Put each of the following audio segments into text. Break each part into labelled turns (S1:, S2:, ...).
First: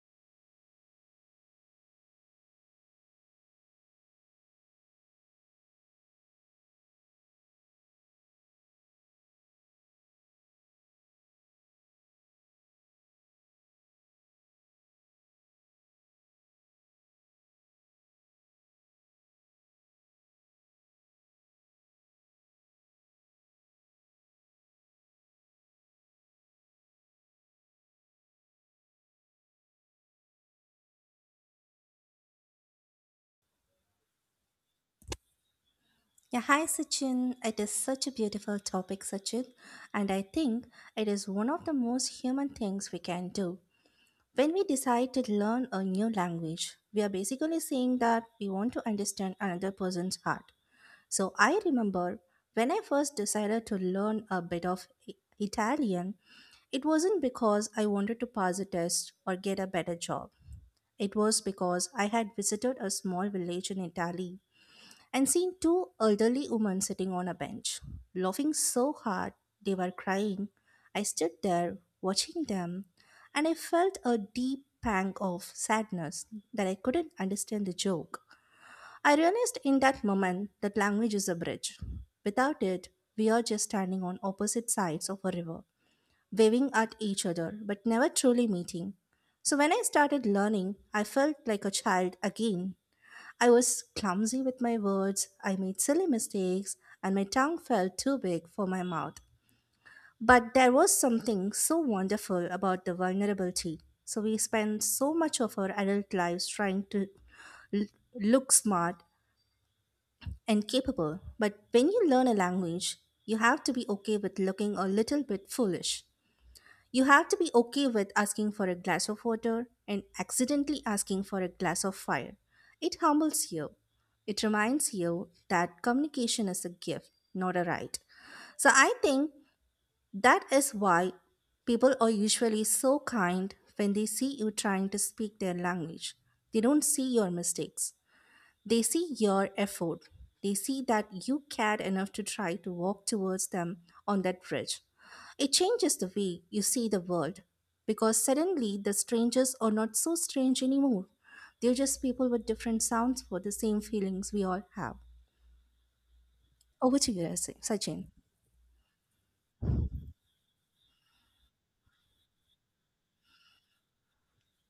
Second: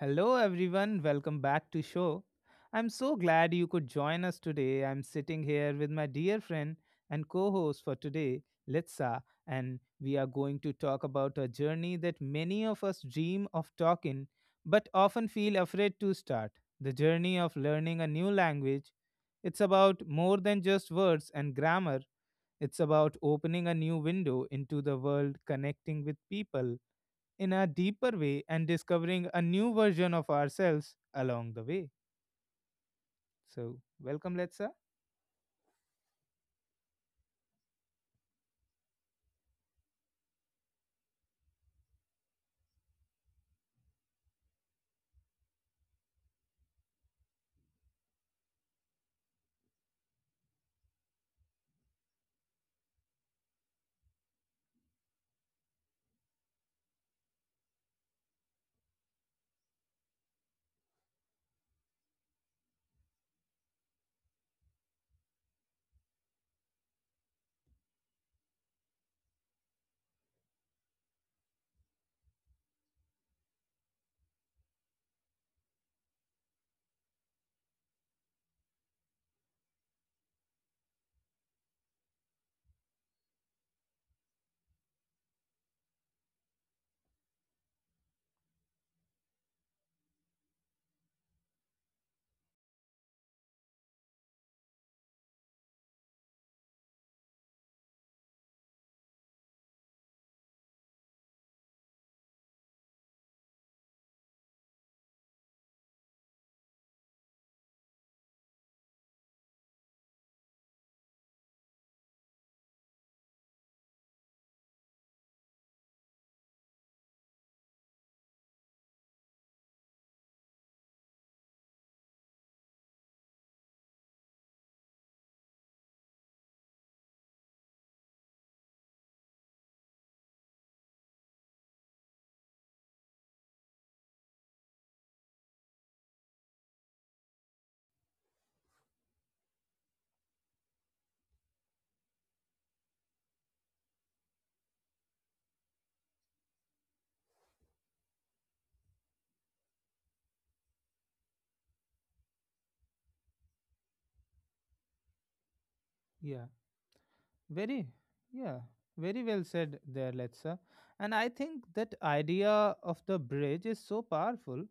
S1: Hello everyone, welcome back to show. I'm so glad you could join us today. I'm sitting here with my dear friend and co-host for today, Litsa, and we are going to talk about a journey that many of us dream of talking but often feel afraid to start. The journey of learning a new language. It's about more than just words and grammar. It's about opening a new window into the world, connecting with people in a deeper way and discovering a new version of ourselves along the way. So, welcome, Letsa.
S2: Yeah, hi Sachin. It is such a beautiful topic, Sachin, and I think it is one of the most human things we can do. When we decide to learn a new language, we are basically saying that we want to understand another person's heart. So I remember when I first decided to learn a bit of Italian, it wasn't because I wanted to pass a test or get a better job. It was because I had visited a small village in Italy and seen two elderly women sitting on a bench, laughing so hard they were crying. I stood there watching them, and I felt a deep pang of sadness that I couldn't understand the joke. I realized in that moment that language is a bridge. Without it, we are just standing on opposite sides of a river, waving at each other but never truly meeting. So when I started learning, I felt like a child again. I was clumsy with my words, I made silly mistakes, and my tongue felt too big for my mouth. But there was something so wonderful about the vulnerability. So we spend so much of our adult lives trying to l- look smart and capable. But when you learn a language, you have to be okay with looking a little bit foolish. You have to be okay with asking for a glass of water and accidentally asking for a glass of fire. It humbles you. It reminds you that communication is a gift, not a right. So I think that is why people are usually so kind when they see you trying to speak their language. They don't see your mistakes. They see your effort. They see that you cared enough to try to walk towards them on that bridge. It changes the way you see the world because suddenly the strangers are not so strange anymore. They're just people with different sounds for the same feelings we all have.
S1: Yeah,
S2: Over to you,
S1: very,
S2: Sachin.
S1: yeah, very well said there, Letsa. And I think that idea of the bridge is so powerful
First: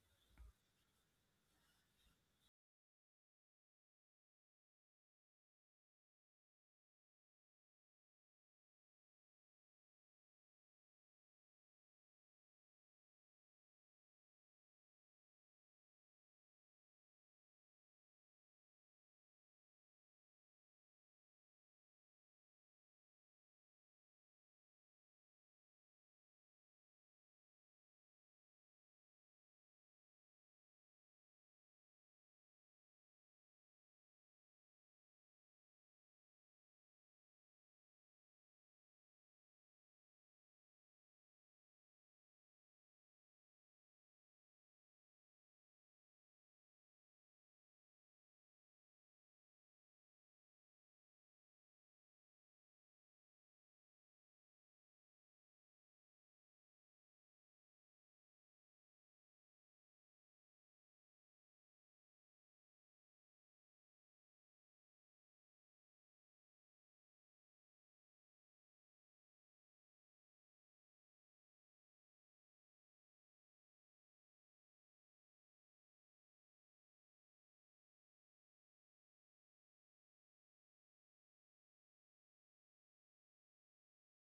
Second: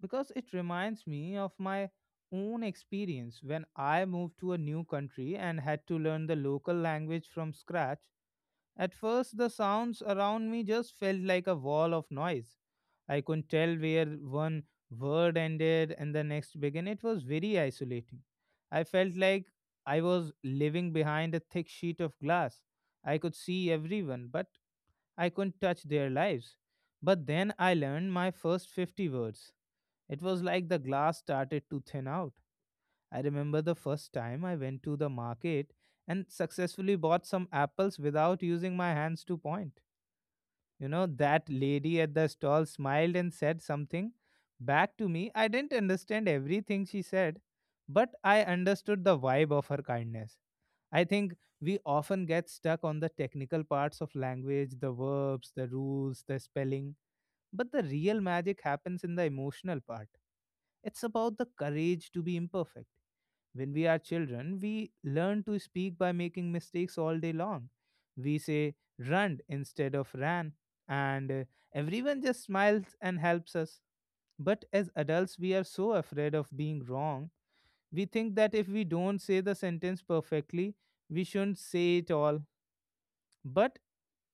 S1: because it reminds me of my own experience when I moved to a new country and had to learn the local language from scratch. At first, the sounds around me just felt like a wall of noise. I couldn't tell where one word ended and the next began. It was very isolating. I felt like I was living behind a thick sheet of glass. I could see everyone, but I couldn't touch their lives. But then I learned my first 50 words. It was like the glass started to thin out. I remember the first time I went to the market and successfully bought some apples without using my hands to point. You know, that lady at the stall smiled and said something back to me. I didn't understand everything she said, but I understood the vibe of her kindness. I think we often get stuck on the technical parts of language, the verbs, the rules, the spelling, but the real magic happens in the emotional part. It's about the courage to be imperfect. When we are children, we learn to speak by making mistakes all day long. We say run instead of ran, and everyone just smiles and helps us. But as adults, we are so afraid of being wrong. We think that if we don't say the sentence perfectly, we shouldn't say it all. But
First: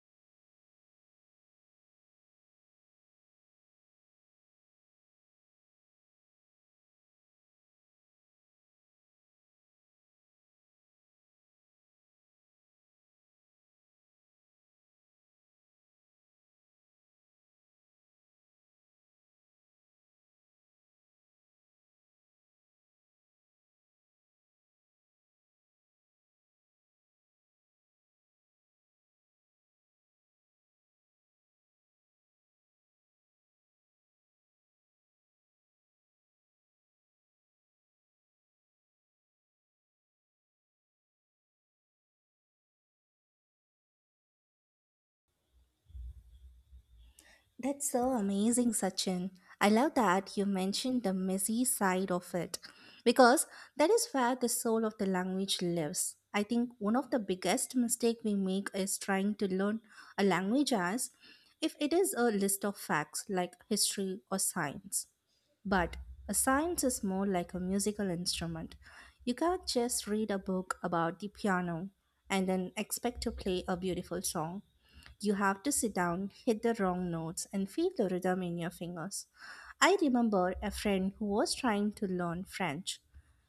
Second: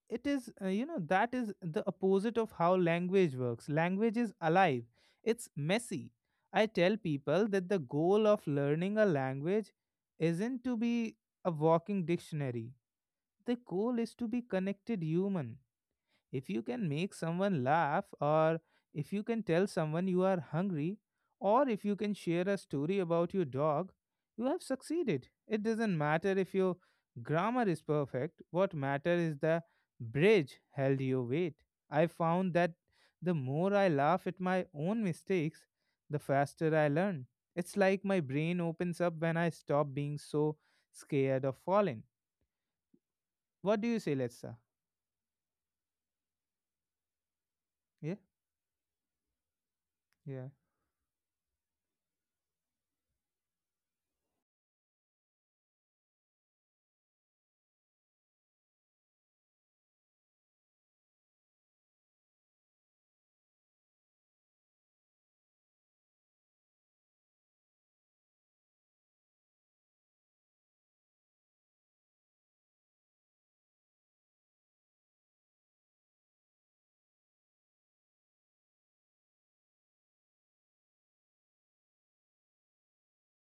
S1: it is that is the opposite of how language works. Language is alive, it's messy. I tell people that the goal of learning a language isn't to be a walking dictionary. The goal is to be connected human. If you can make someone laugh, or if you can tell someone you are hungry, or if you can share a story about your dog, you have succeeded. It doesn't matter if your grammar is perfect, what matters is the bridge held your weight. I found that the more I laugh at my own mistakes, the faster I learn. It's like my brain opens up when I stop being so scared of falling. What do you say, Letsa?
S2: That's so
S1: Yeah,
S2: amazing, Sachin. I love that you
S1: yeah,
S2: mentioned the messy side of it because that is where the soul of the language lives. I think one of the biggest mistake we make is trying to learn a language as if it is a list of facts like history or science. But a science is more like a musical instrument. You can't just read a book about the piano and then expect to play a beautiful song. You have to sit down, hit the wrong notes, and feel the rhythm in your fingers. I remember a friend who was trying to learn French.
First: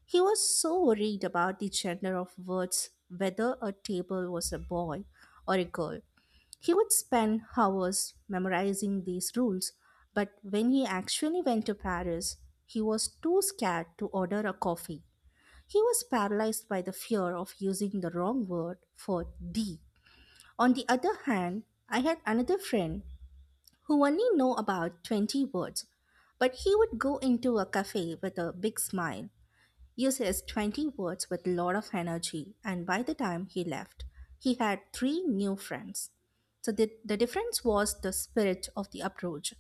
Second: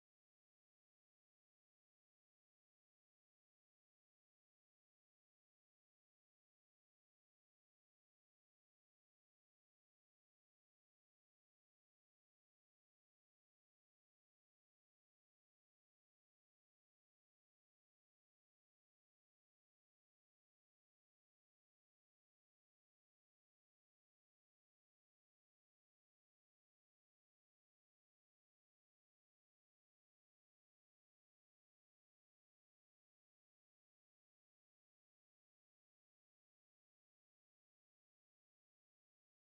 S2: He was so worried about the gender of words, whether a table was a boy or a girl. He would spend hours memorizing these rules, but when he actually went to Paris, he was too scared to order a coffee. He was paralyzed by the fear of using the wrong word for D. On the other hand, I had another friend who only knew about 20 words, but he would go into a cafe with a big smile, use his 20 words with a lot of energy, and by the time he left, he had three new friends. So the difference was the spirit of the approach.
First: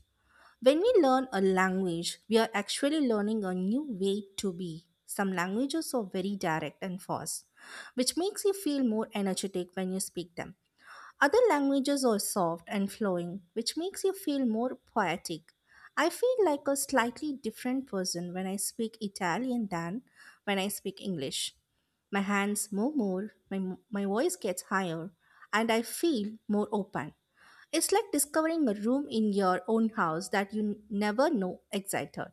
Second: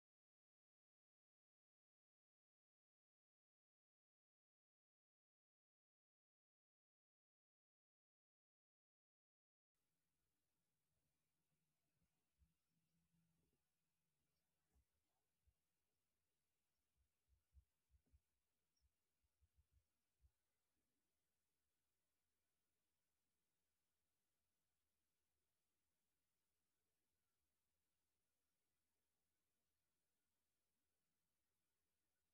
S2: When we learn a language, we are actually learning a new way to be. Some languages are very direct and fast, which makes you feel more energetic when you speak them. Other languages are soft and flowing, which makes you feel more poetic. I feel like a slightly different person when I speak Italian than when I speak English. My hands move more, my voice gets higher, and I feel more open. It's like discovering a room in your own house that you never know existed.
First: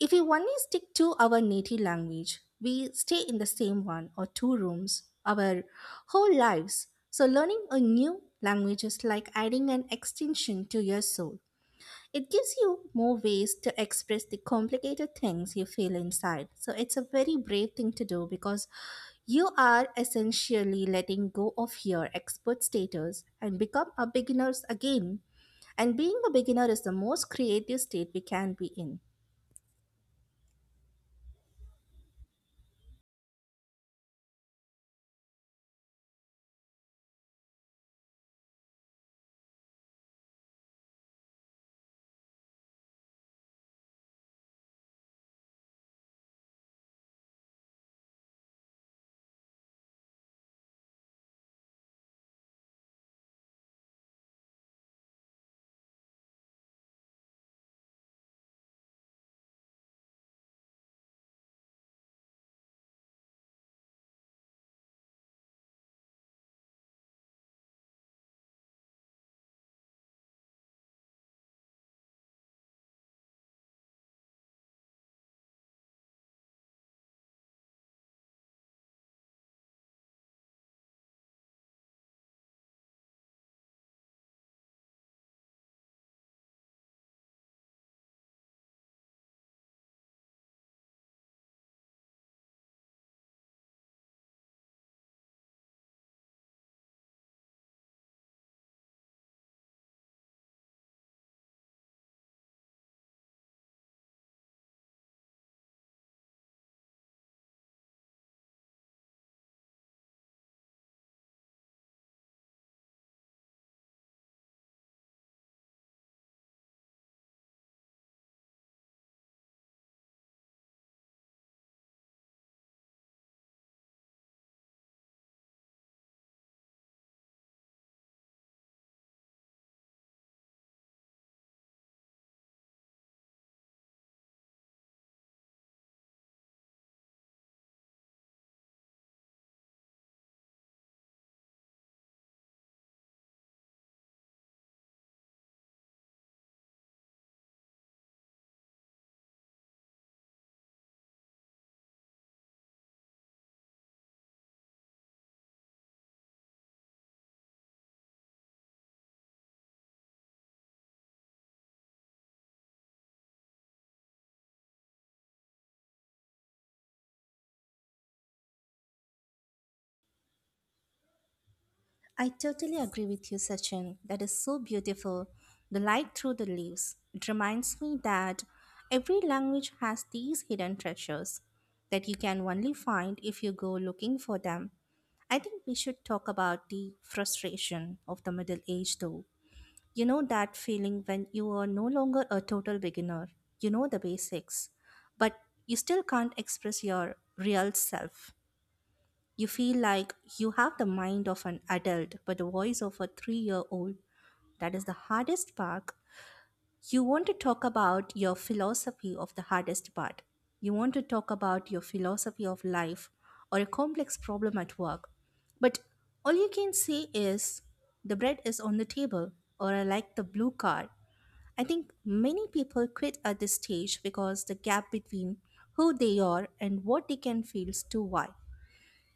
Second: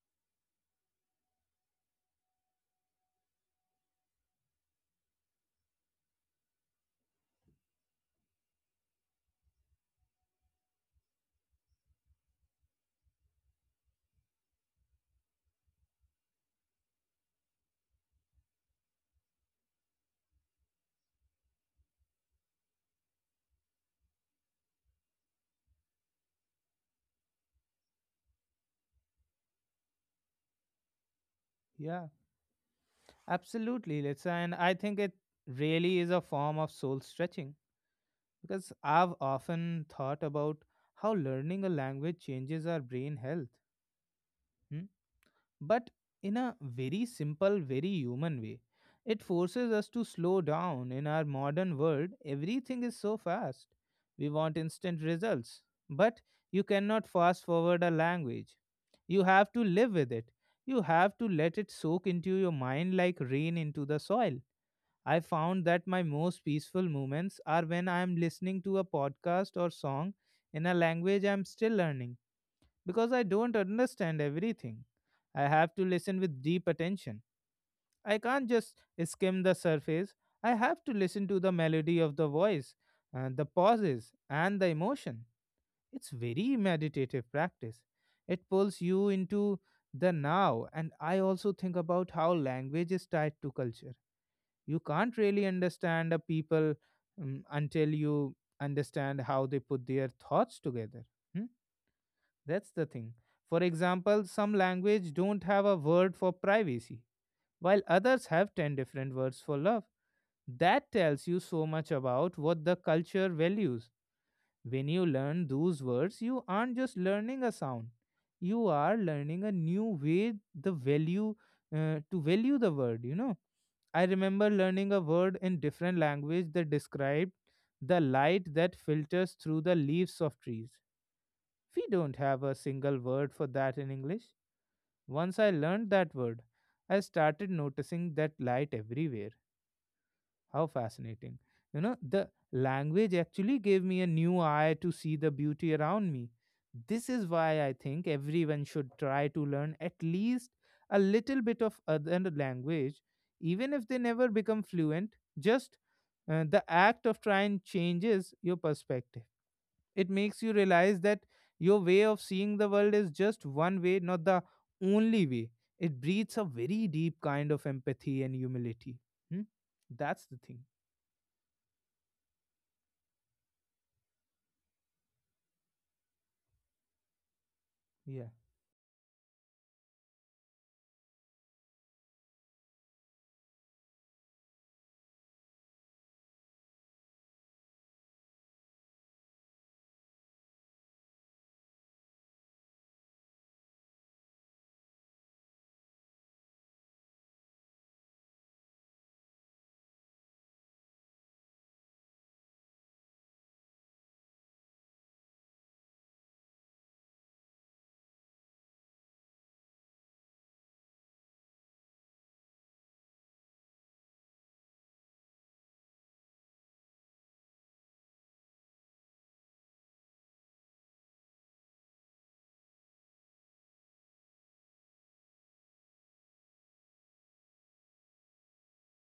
S2: If we only stick to our native language, we stay in the same one or two rooms our whole lives. So, learning a new language is like adding an extension to your soul. It gives you more ways to express the complicated things you feel inside. So, it's a very brave thing to do because you are essentially letting go of your expert status and become a beginner again. And being a beginner is the most creative state we can be in.
S1: yeah. Absolutely, Litsa. And I think it really is a form of soul stretching because I've often thought about how learning a language changes our brain health, hmm? But in a very simple, very human way. It forces us to slow down. In our modern world, everything is so fast. We want instant results, but you cannot fast forward a language. You have to live with it. You have to let it soak into your mind like rain into the soil. I found that my most peaceful moments are when I am listening to a podcast or song in a language I am still learning, because I don't understand everything. I have to listen with deep attention. I can't just skim the surface. I have to listen to the melody of the voice, the pauses, and the emotion. It's very meditative practice. It pulls you into the now, and I also think about how language is tied to culture. You can't really understand a people until you understand how they put their thoughts together. Hmm? That's the thing. For example, some language don't have a word for privacy while others have 10 different words for love. That tells you so much about what the culture values. When you learn those words you aren't just learning a sound, you are learning a new way, the value, to value the word, you know. I remember learning a word in different language that described the light that filters through the leaves of trees. We don't have a single word for that in English. Once I learned that word, I started noticing that light everywhere. How fascinating. You know, the language actually gave me a new eye to see the beauty around me. This is why I think everyone should try to learn at least a little bit of other language, even if they never become fluent. Just the act of trying changes your perspective. It makes you realize that your way of seeing the world is just one way, not the only way. It breeds a very deep kind of empathy and humility. Hmm? That's the thing.
S2: I totally agree with you, Sachin. That is so beautiful. The light through the leaves. It reminds me
S1: Yeah,
S2: that every language has these hidden treasures that you can only find if you go looking for them. I think we should talk about the frustration of the middle age, though. You know that feeling when you are no longer a total beginner, you know the basics, but you still can't express your real self. You feel like you have the mind of an adult, but the voice of a 3 year old. That is the hardest part. You want to talk about your philosophy of the hardest part. You want to talk about your philosophy of life or a complex problem at work. But all you can say is, the bread is on the table, or I like the blue car. I think many people quit at this stage because the gap between who they are and what they can feel is too wide.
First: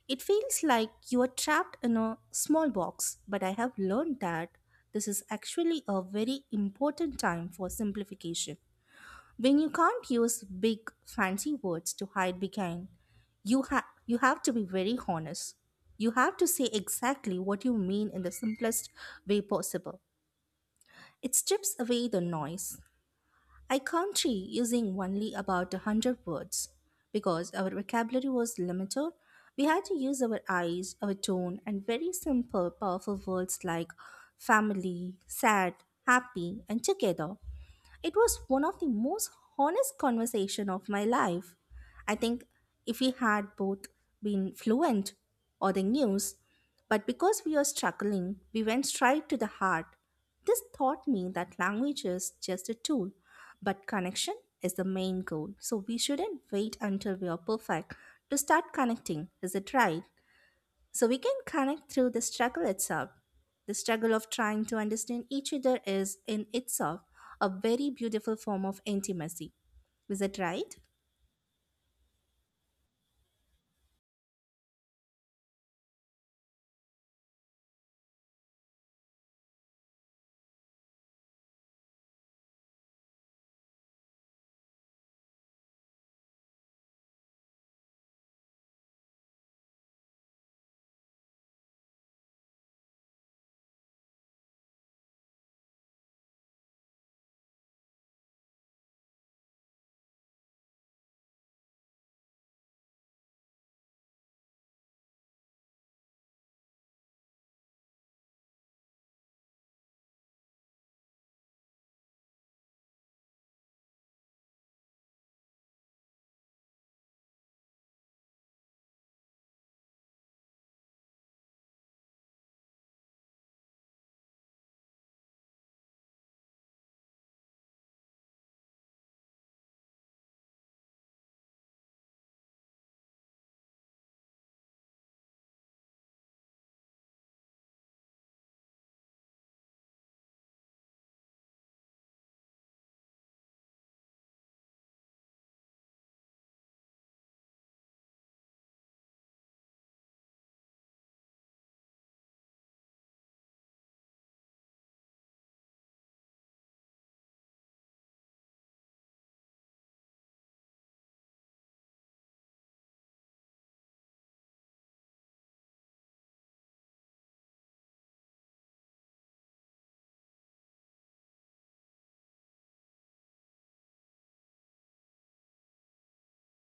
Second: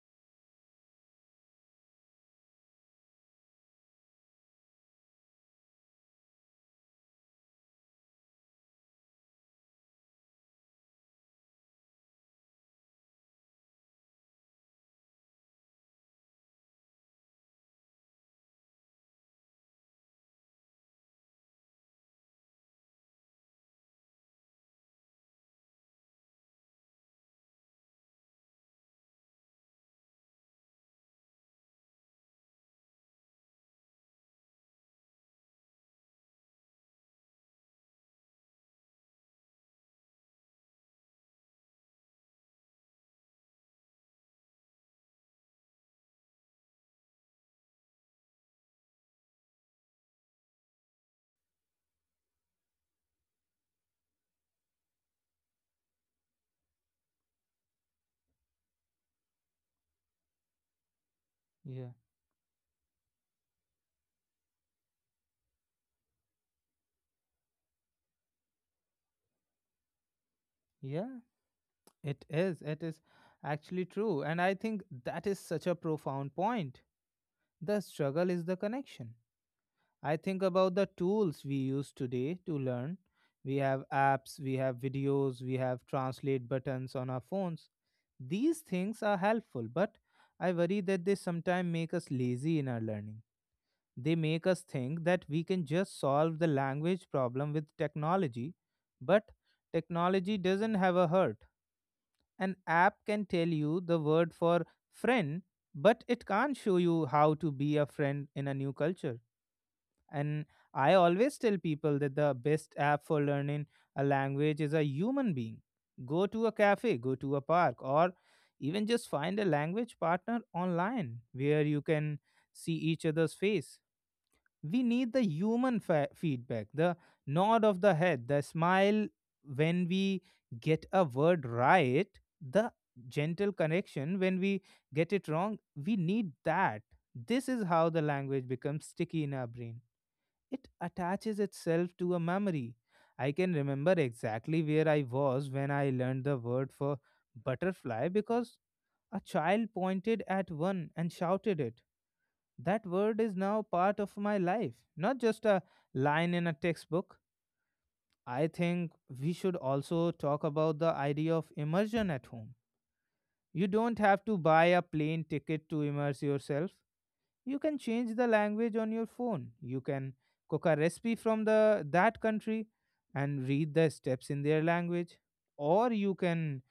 S2: It feels like you are trapped in a small box, but I have learned that this is actually a very important time for simplification. When you can't use big fancy words to hide behind, you have to be very honest. You have to say exactly what you mean in the simplest way possible. It strips away the noise. I can using only about a 100 words because our vocabulary was limited. We had to use our eyes, our tone, and very simple, powerful words like family, sad, happy, and together. It was one of the most honest conversation of my life. I think if we had both been fluent or the news, but because we were struggling, we went straight to the heart. This taught me that language is just a tool, but connection is the main goal. So we shouldn't wait until we are perfect to start connecting. Is it right? So we can connect
S1: yeah,
S2: through the struggle itself. The struggle of trying to understand each other is, in itself, a very beautiful form of intimacy. Is it right?
S1: yeah. It is. It is actually true. And I think that is such a profound point. The struggle is the connection. I think about the tools we use today to learn. We have apps, we have videos, we have translate buttons on our phones. These things are helpful, but I worry that they sometimes make us lazy in our learning. They make us think that we can just solve the language problem with technology, but technology doesn't have a heart. An app can tell you the word for friend, but it can't show you how to be a friend in a new culture. And I always tell people that the best app for learning a language is a human being. Go to a cafe, go to a park, or even just find a language partner online where you can see each other's face. We need the human feedback, the nod of the head, the smile when we get a word right, the gentle correction when we get it wrong. We need that. This is how the language becomes sticky in our brain, it attaches itself to a memory. I can remember exactly where I was when I learned the word for butterfly because a child pointed at one and shouted it. That word is now part of my life, not just a line in a textbook. I think we should also talk about the idea of immersion at home. You don't have to buy a plane ticket to immerse yourself. You can change the language on your phone. You can cook a recipe from the that country and read the steps in their language. Or you can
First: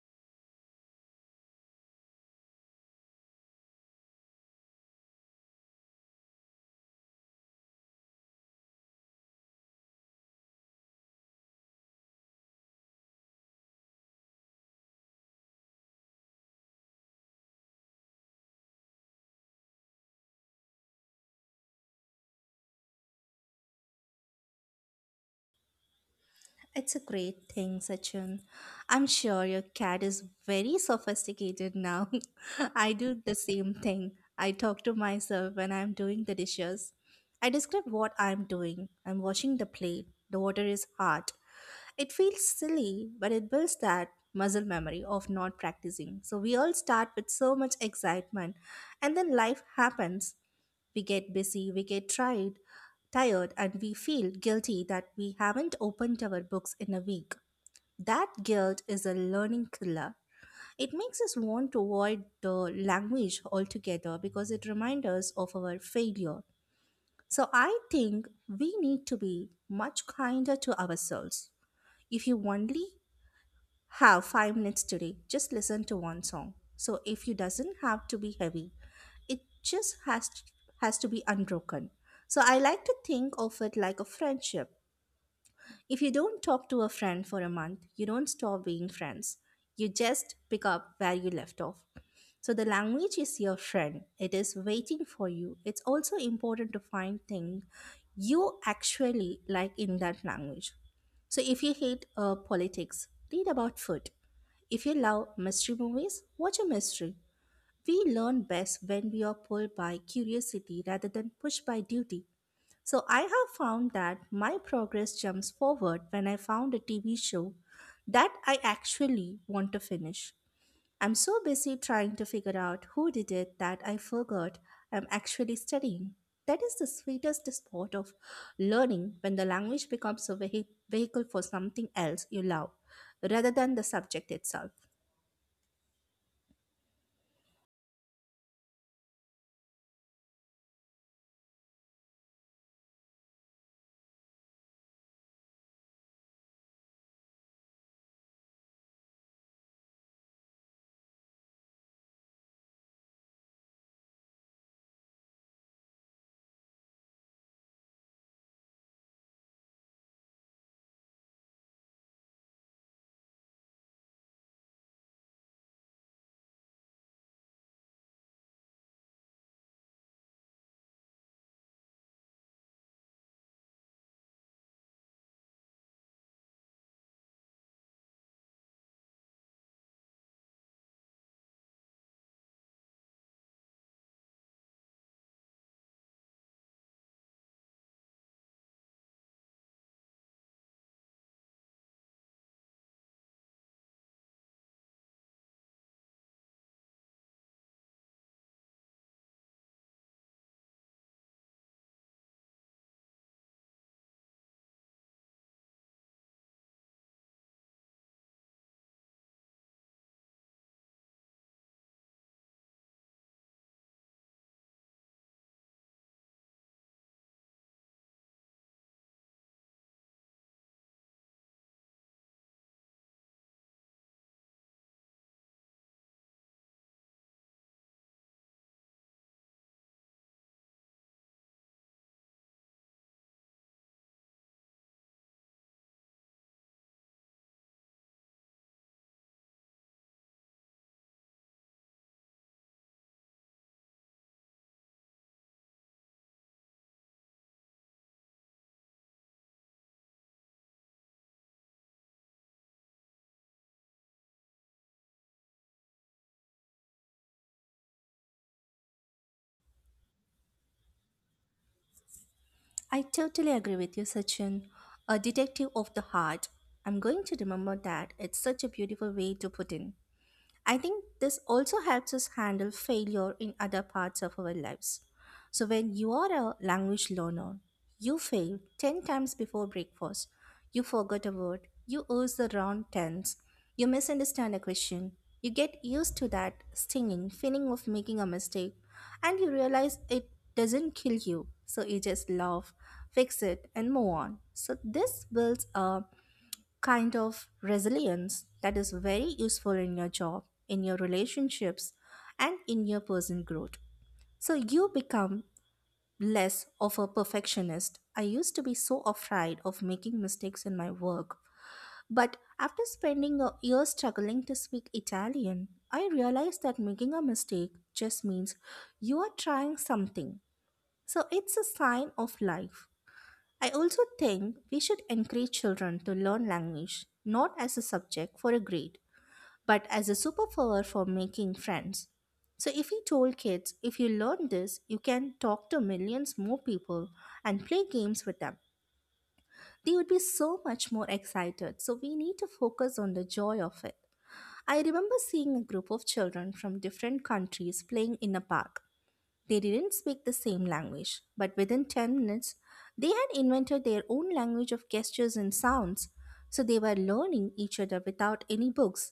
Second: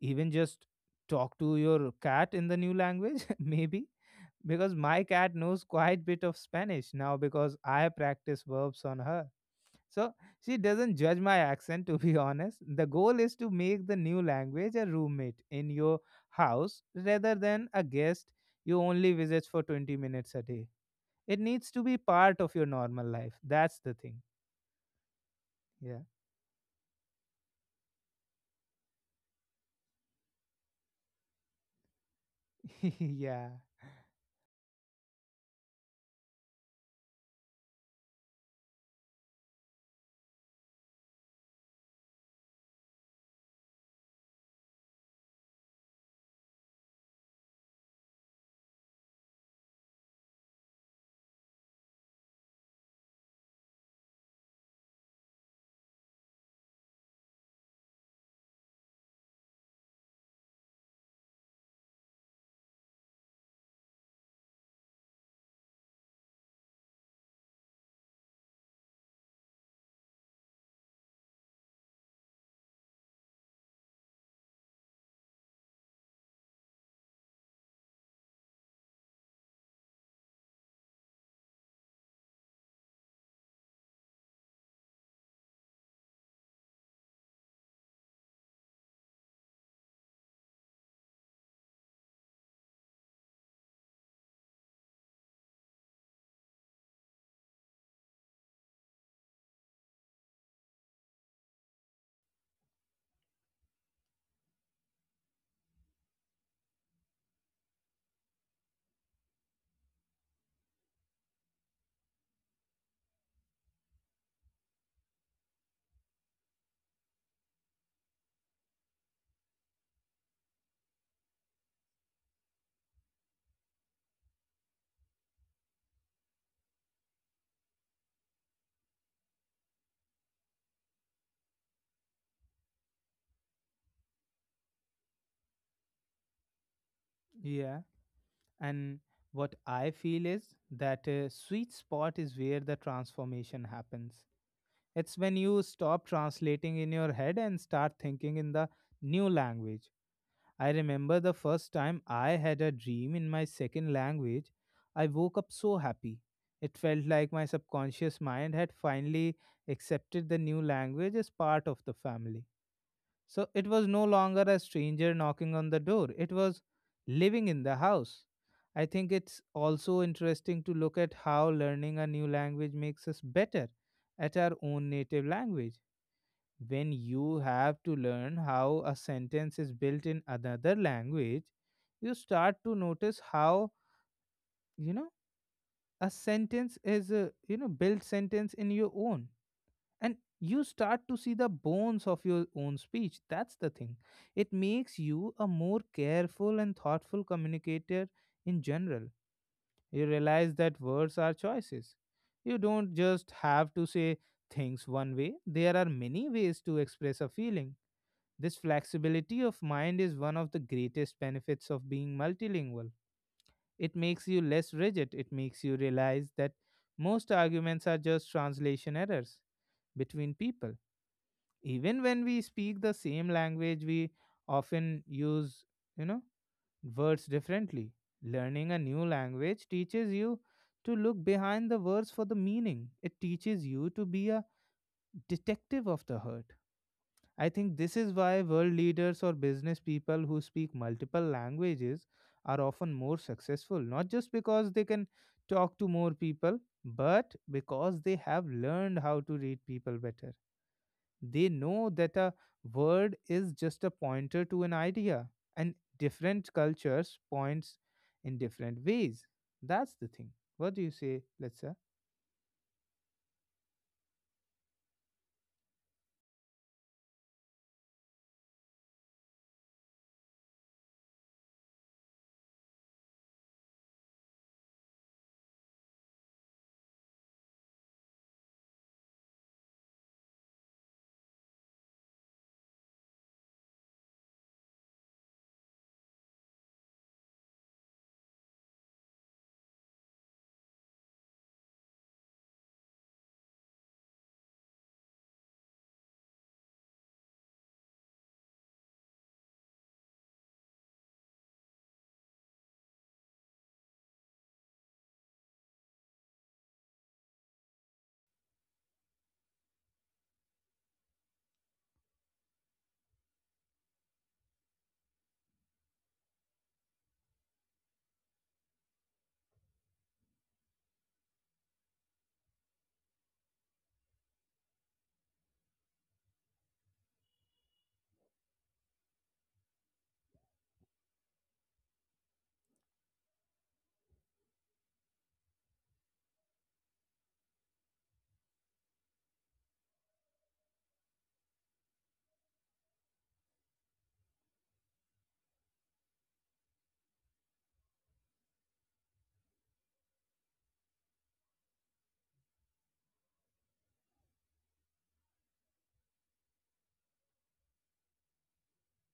S1: even just talk to your cat in the new language, maybe because my cat knows quite bit of Spanish now because I practice verbs on her. So she doesn't judge my accent to be honest. The goal is to make the new language a roommate in your house rather than a guest you only visit for 20 minutes a day. It needs to be part of your normal life. That's the thing. Yeah.
S2: It's a great thing, Sachin. I'm sure your cat is very sophisticated now. I do the
S1: Yeah.
S2: same thing. I talk to myself when I'm doing the dishes. I describe what I'm doing. I'm washing the plate. The water is hot. It feels silly, but it builds that muscle memory of not practicing. So we all start with so much excitement, and then life happens. We get busy, we get tired, and we feel guilty that we haven't opened our books in a week. That guilt is a learning killer. It makes us want to avoid the language altogether because it reminds us of our failure. So I think we need to be much kinder to ourselves. If you only have 5 minutes today, just listen to one song. So if you doesn't have to be heavy, it just has to be unbroken. So I like to think of it like a friendship. If you don't talk to a friend for a month, you don't stop being friends. You just pick up where you left off. So the language is your friend, it is waiting for you. It's also important to find things you actually like in that language. So if you hate politics, read about food. If you love mystery movies, watch a mystery. We learn best when we are pulled by curiosity rather than pushed by duty. So I have found that my progress jumps forward when I found a TV show that I actually want to finish. I'm so busy trying to figure out who did it that I forgot I'm actually studying. That is the sweetest spot of learning, when the language becomes a vehicle for something else you love rather than the subject itself.
S1: Yeah. And what I feel is that a sweet spot is where the transformation happens. It's when you stop translating in your head and start thinking in the new language. I remember the first time I had a dream in my second language. I woke up so happy. It felt like my subconscious mind had finally accepted the new language as part of the family. So it was no longer a stranger knocking on the door, it was living in the house. I think it's also interesting to look at how learning a new language makes us better at our own native language. When you have to learn how a sentence is built in another language, you start to notice how, you know, a sentence is a, you know, built sentence in your own, and you start to see the bones of your own speech. That's the thing. It makes you a more careful and thoughtful communicator in general. You realize that words are choices, you don't just have to say things one way, there are many ways to express a feeling. This flexibility of mind is one of the greatest benefits of being multilingual. It makes you less rigid, it makes you realize that most arguments are just translation errors between people. Even when we speak the same language, we often use, you know, words differently. Learning a new language teaches you to look behind the words for the meaning. It teaches you to be a detective of the hurt. I think this is why world leaders or business people who speak multiple languages are often more successful, not just because they can talk to more people, but because they have learned how to read people better. They know that a word is just a pointer to an idea, and different cultures points in different ways. That's the thing. What do you say, Letsa?
S2: I totally agree with you, Sachin. A detective of the heart. I'm going to remember that. It's such a beautiful way to put in. I think this also helps us handle failure in other parts of our lives. So, when you are a language learner, you fail 10 times before breakfast, you forgot a word, you use the wrong tense, you misunderstand a question, you get used to that stinging feeling of making a mistake, and you realize it doesn't kill you. So, you just laugh, fix it, and move on. So, this builds a kind of resilience that is very useful in your job, in your relationships, and in your personal growth. So you become less of a perfectionist. I used to be so afraid of making mistakes in my work, but after spending a year struggling to speak Italian, I realized that making a mistake just means you are trying something. So it's a sign of life. I also think we should encourage children to learn language not as a subject for a grade, but as a superpower for making friends. So, if we told kids, if you learn this, you can talk to millions more people and play games with them, they would be so much more excited. So, we need to focus on the joy of it. I remember seeing a group of children from different countries playing in a park. They didn't speak the same language, but within 10 minutes, they had invented their own language of gestures and sounds, so they were learning each other without any books.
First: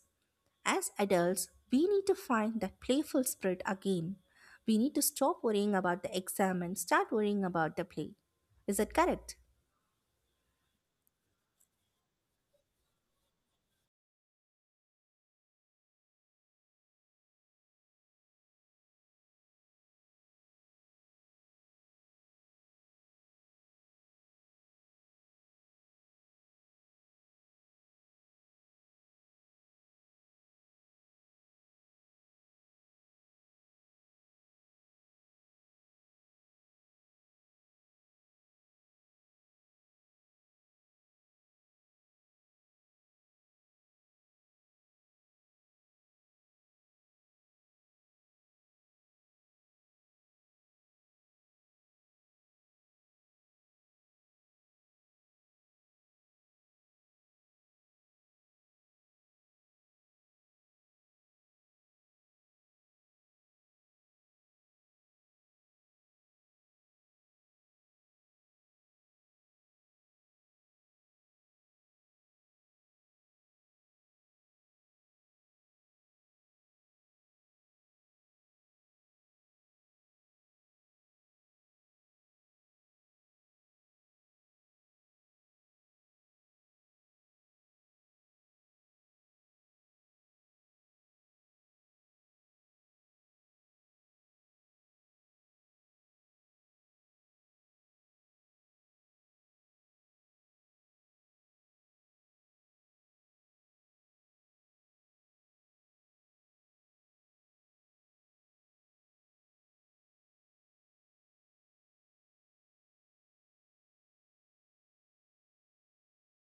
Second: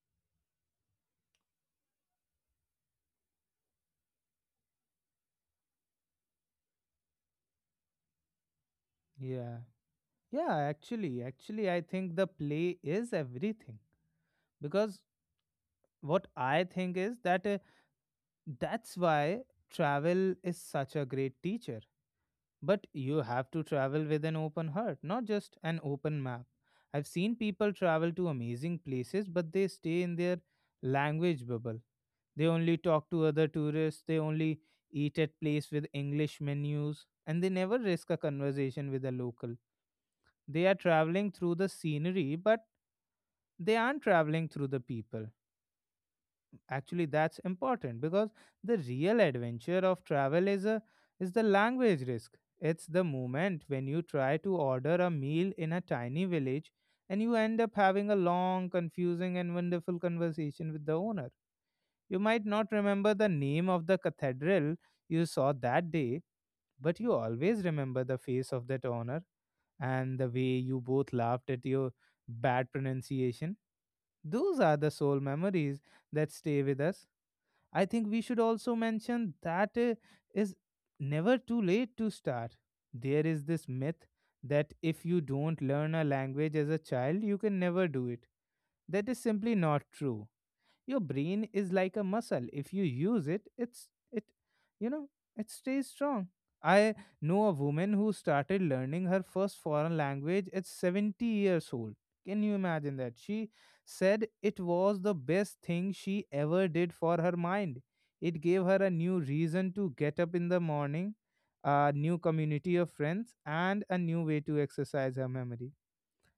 S2: As adults, we need to find that playful spirit again. We need to stop worrying about the exam and start worrying about the play. Is that correct?
S1: Yeah. Yeah, actually, I think the play is everything because what I think is that that's why travel is such a great teacher. But you have to travel with an open heart, not just an open map. I've seen people travel to amazing places, but they stay in their language bubble. They only talk to other tourists, they only eat at place with English menus, and they never risk a conversation with a local. They are traveling through the scenery, but they aren't traveling through the people. Actually, that's important because the real adventure of travel is is the language risk. It's the moment when you try to order a meal in a tiny village and you end up having a long, confusing, and wonderful conversation with the owner. You might not remember the name of the cathedral you saw that day, but you always remember the face of that owner and the way you both laughed at your bad pronunciation. Those are the soul memories that stay with us. I think we should also mention that is never too late to start. There is this myth that if you don't learn a language as a child, you can never do it. That is simply not true. Your brain is like a muscle. If you use it, it you know, it stays strong. I know a woman who started learning her first foreign language at 70 years old. Can you imagine that? She said it was the best thing she ever did for her mind. It gave her a new reason to get up in the morning, a new community of friends, and a new way to exercise her memory.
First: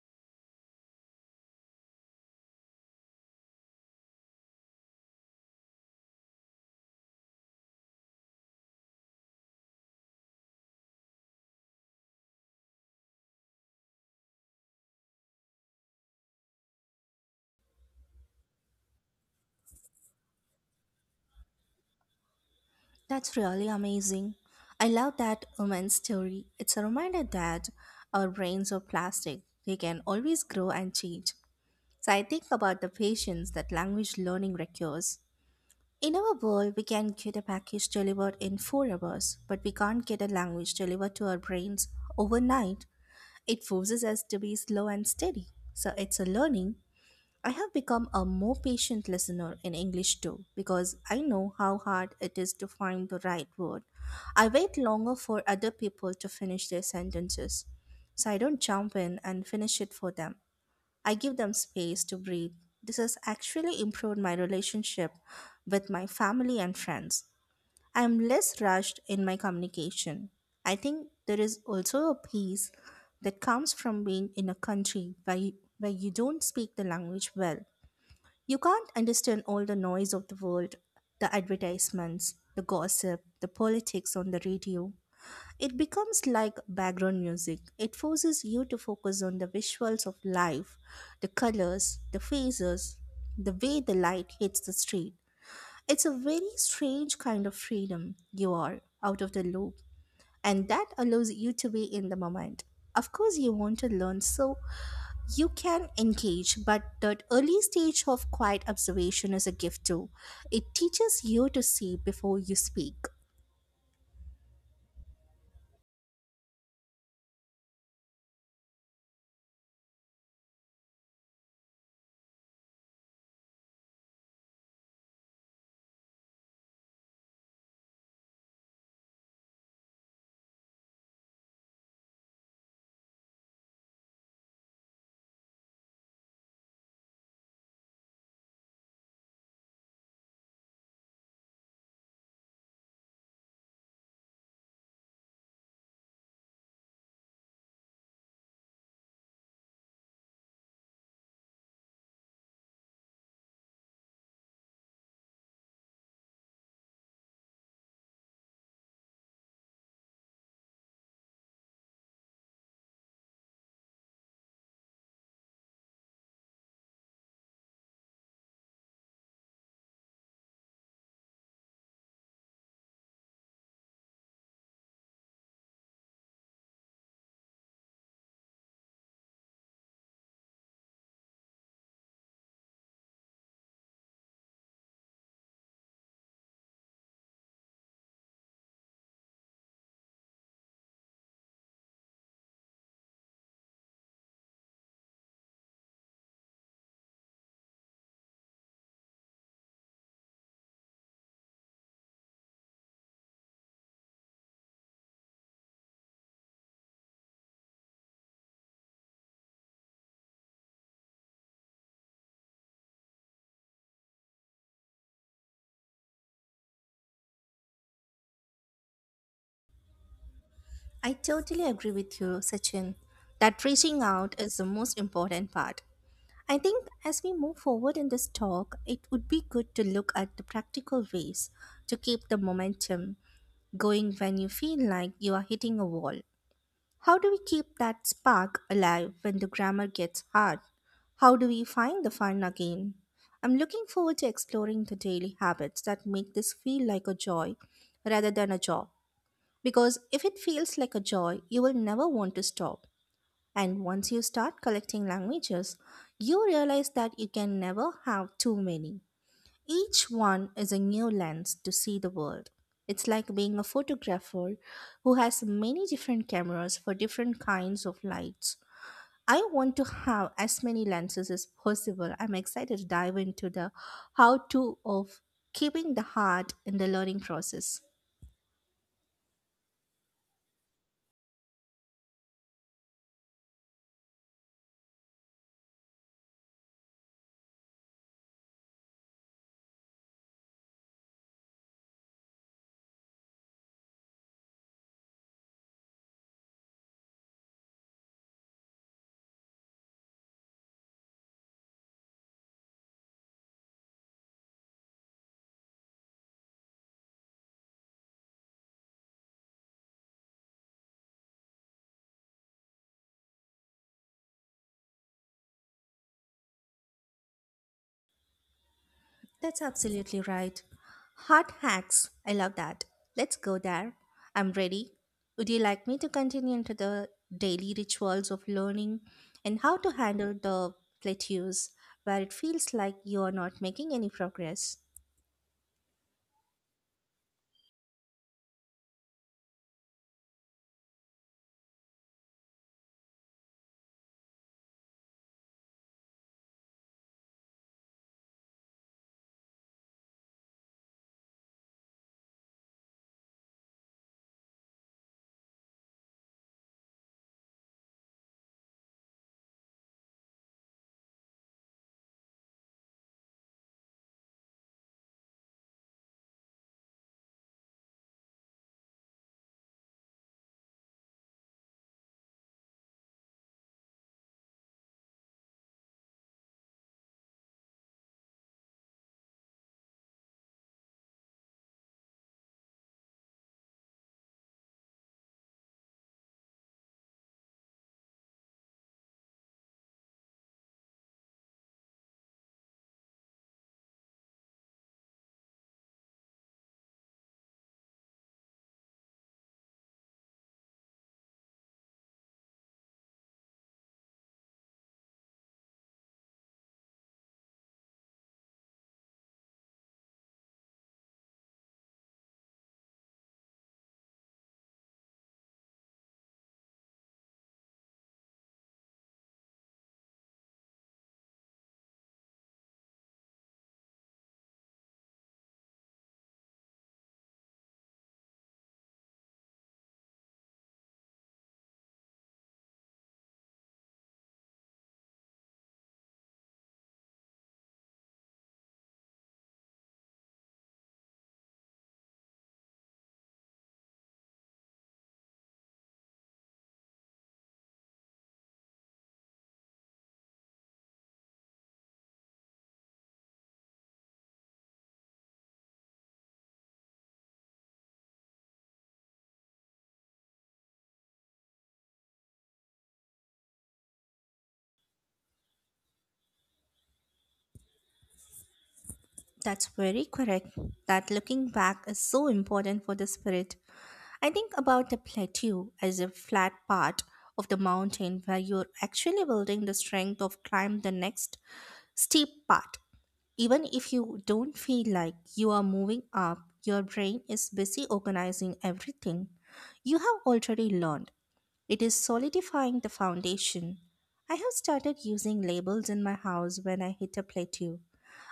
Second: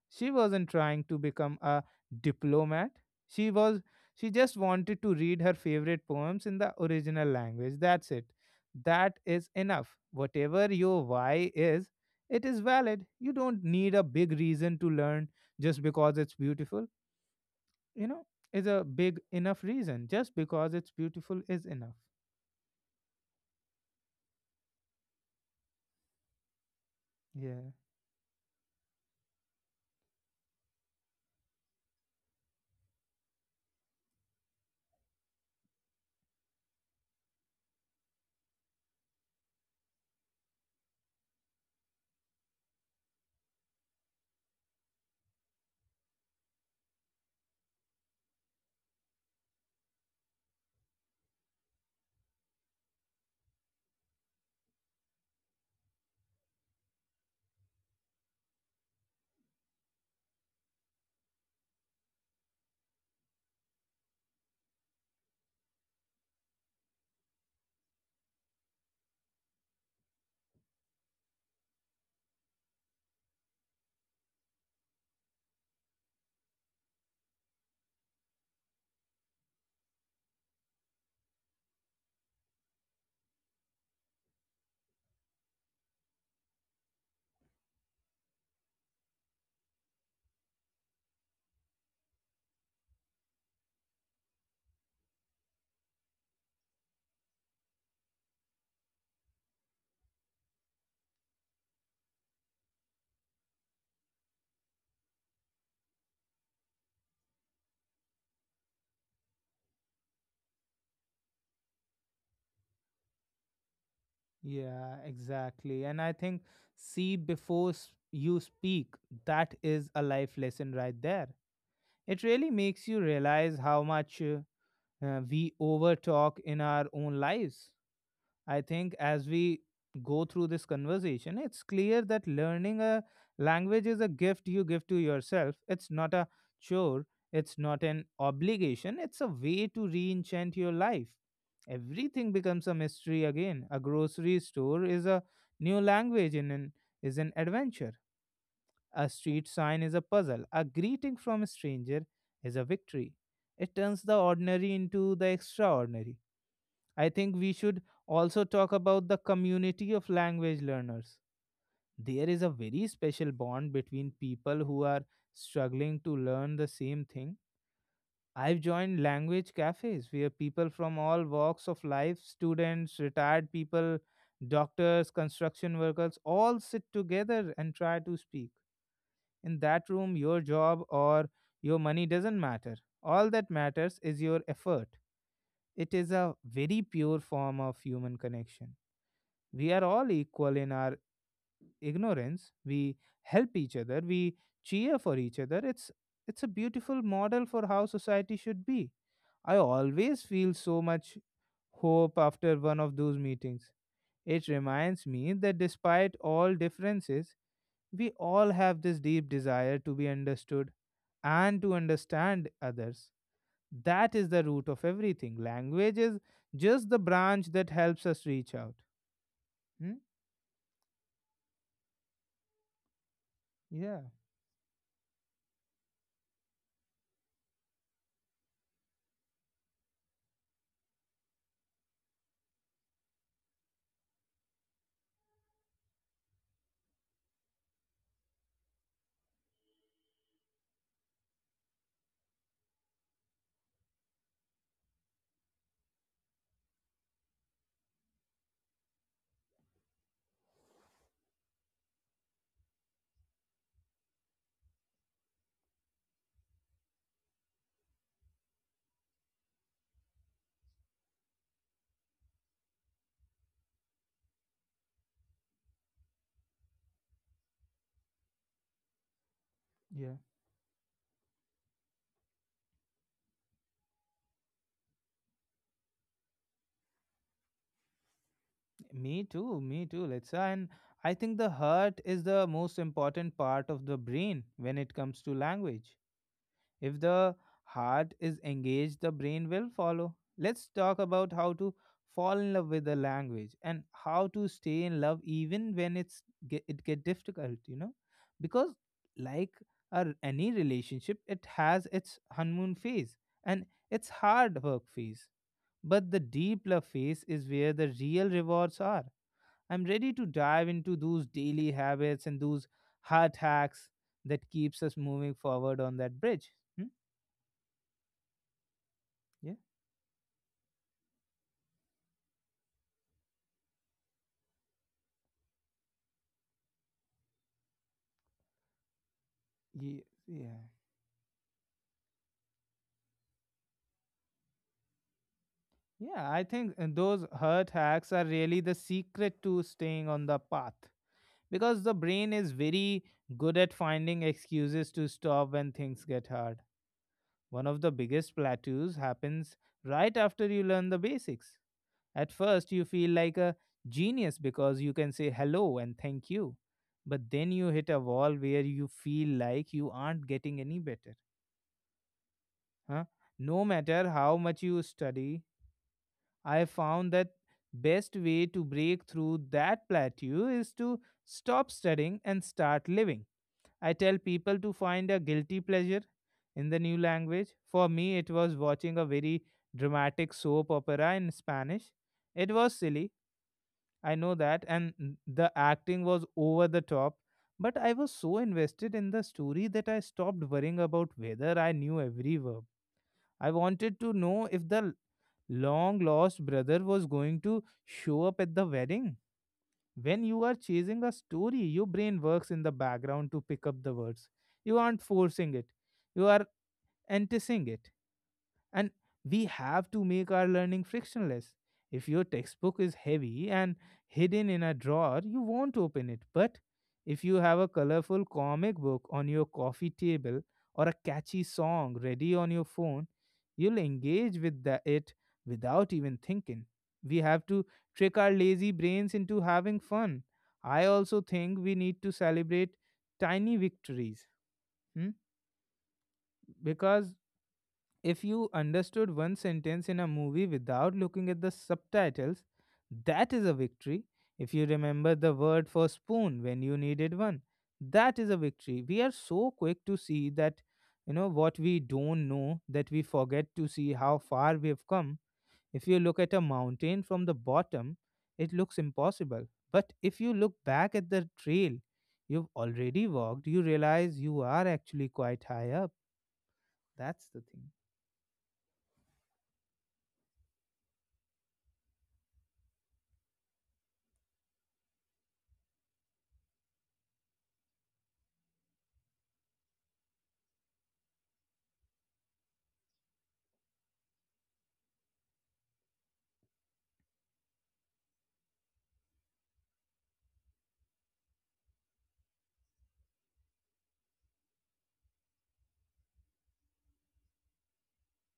S1: She wasn't trying to become a diplomat. She was she just wanted to read her favorite poems in the original language. That's it. That is enough. Whatever your why is, it is valid. You don't need a big reason to learn just because it's beautiful. You know, is a big enough reason. Just because it's beautiful is enough.
S2: That's really amazing. I love that woman's story. It's a reminder that
S1: Yeah.
S2: our brains are plastic, they can always grow and change. So I think about the patience that language learning requires. In our world, we can get a package delivered in 4 hours, but we can't get a language delivered to our brains overnight. It forces us to be slow and steady. So it's a learning. I have become a more patient listener in English too because I know how hard it is to find the right word. I wait longer for other people to finish their sentences so I don't jump in and finish it for them. I give them space to breathe. This has actually improved my relationship with my family and friends. I am less rushed in my communication. I think there is also a peace that comes from being in a country where you don't speak the language well. You can't understand all the noise of the world, the advertisements, the gossip, the politics on the radio. It becomes like background music. It forces you to focus on the visuals of life, the colors, the faces, the way the light hits the street. It's a very strange kind of freedom. You are out of the loop, and that allows you to be in the moment. Of course, you want to learn so you can engage, but that early stage of quiet observation is a gift too. It teaches you to see before you speak.
S1: Yeah, exactly. And I think see before you speak. That is a life lesson right there. It really makes you realize how much we overtalk in our own lives. I think as we go through this conversation, it's clear that learning a language is a gift you give to yourself. It's not a chore, it's not an obligation, it's a way to re enchant your life. Everything becomes a mystery again. A grocery store is a new language and is an adventure. A street sign is a puzzle. A greeting from a stranger is a victory. It turns the ordinary into the extraordinary. I think we should also talk about the community of language learners. There is a very special bond between people who are struggling to learn the same thing. I've joined language cafes where people from all walks of life, students, retired people, doctors, construction workers, all sit together and try to speak. In that room, your job or your money doesn't matter. All that matters is your effort. It is a very pure form of human connection. We are all equal in our ignorance. We help each other. We cheer for each other. It's a beautiful model for how society should be. I always feel so much hope after one of those meetings. It reminds me that despite all differences, we all have this deep desire to be understood and to understand others. That is the root of everything. Language is just the branch that helps us reach out. Hmm?
S2: I totally agree with you, Sachin, that reaching
S1: Yeah,
S2: out is the most important part. I think as we move forward in this talk, it would be good to look at the practical ways to keep the momentum going when you feel like you are hitting a wall. How do we keep that spark alive when the grammar gets hard? How do we find the fun again? I'm looking forward to exploring the daily habits that make this feel like a joy rather than a job. Because if it feels like a joy, you will never want to stop. And once you start collecting languages, you realize that you can never have too many. Each one is a new lens to see the world. It's like being a photographer who has many different cameras for different kinds of lights. I want to
S1: yeah.
S2: have as many lenses as possible. I'm excited to dive into the how to of keeping the heart in the learning process.
S1: Me too, Letsa. And I think the heart is the most important part of the brain when it comes to language. If the heart is engaged, the brain will follow. Let's talk about how to fall in love with the language and how to stay in love even when it get difficult, you know, because like any relationship, it has its honeymoon phase and its hard work phase. But the deep love phase is where the real rewards are. I'm ready to dive into those daily habits and those heart hacks that keeps us moving forward on that bridge. Hmm? Yeah.
S2: That's absolutely right. Hot hacks. I love that. Let's go there. I'm ready. Would you like me to continue into the daily rituals of learning and how to
S1: Ye-
S2: handle
S1: Yeah.
S2: the plateaus where it feels like you are not making any progress?
S1: Yeah, I think those hurt hacks are really the secret to staying on the path because the brain is very good at finding excuses to stop when things get hard. One of the biggest plateaus happens right after you learn the basics. At first, you feel like a genius because you can say hello and thank you. But then you hit a wall where you feel like you aren't getting any better. Huh? No matter how much you study, I found that best way to break through that plateau is to stop studying and start living. I tell people to find a guilty pleasure in the new language. For me, it was watching a very dramatic soap opera in Spanish. It was silly, I know that, and the acting was over the top. But I was so invested in the story that I stopped worrying about whether I knew every verb. I wanted to know if the long lost brother was going to show up at the wedding. When you are chasing a story, your brain works in the background to pick up the words. You aren't forcing it, you are anticipating it, and we have to make our learning frictionless. If your textbook is heavy and hidden in a drawer, you won't open it. But if you have a colorful comic book on your coffee table or a catchy song ready on your phone, you'll engage with it without even thinking. We have to trick our lazy brains into having fun. I also think we need to celebrate tiny victories. Hmm? Because if you understood one sentence in a movie without looking at the subtitles, that is a victory. If you remember the word for spoon when you needed one, that is a victory. We are so quick to see what we don't know, that we forget to see how far we have come. If you look at a mountain from the bottom, it looks impossible. But if you look back at the trail you've already walked, you realize you are actually quite high up. That's the thing.
S2: That's very correct. That looking back is so important for the spirit. I think about the plateau as a flat part of the mountain where you're actually building the strength of climb the next steep part. Even if you don't feel like you are moving up, your brain is busy organizing everything you have already learned. It is solidifying the foundation. I have started using labels in my house when I hit a plateau.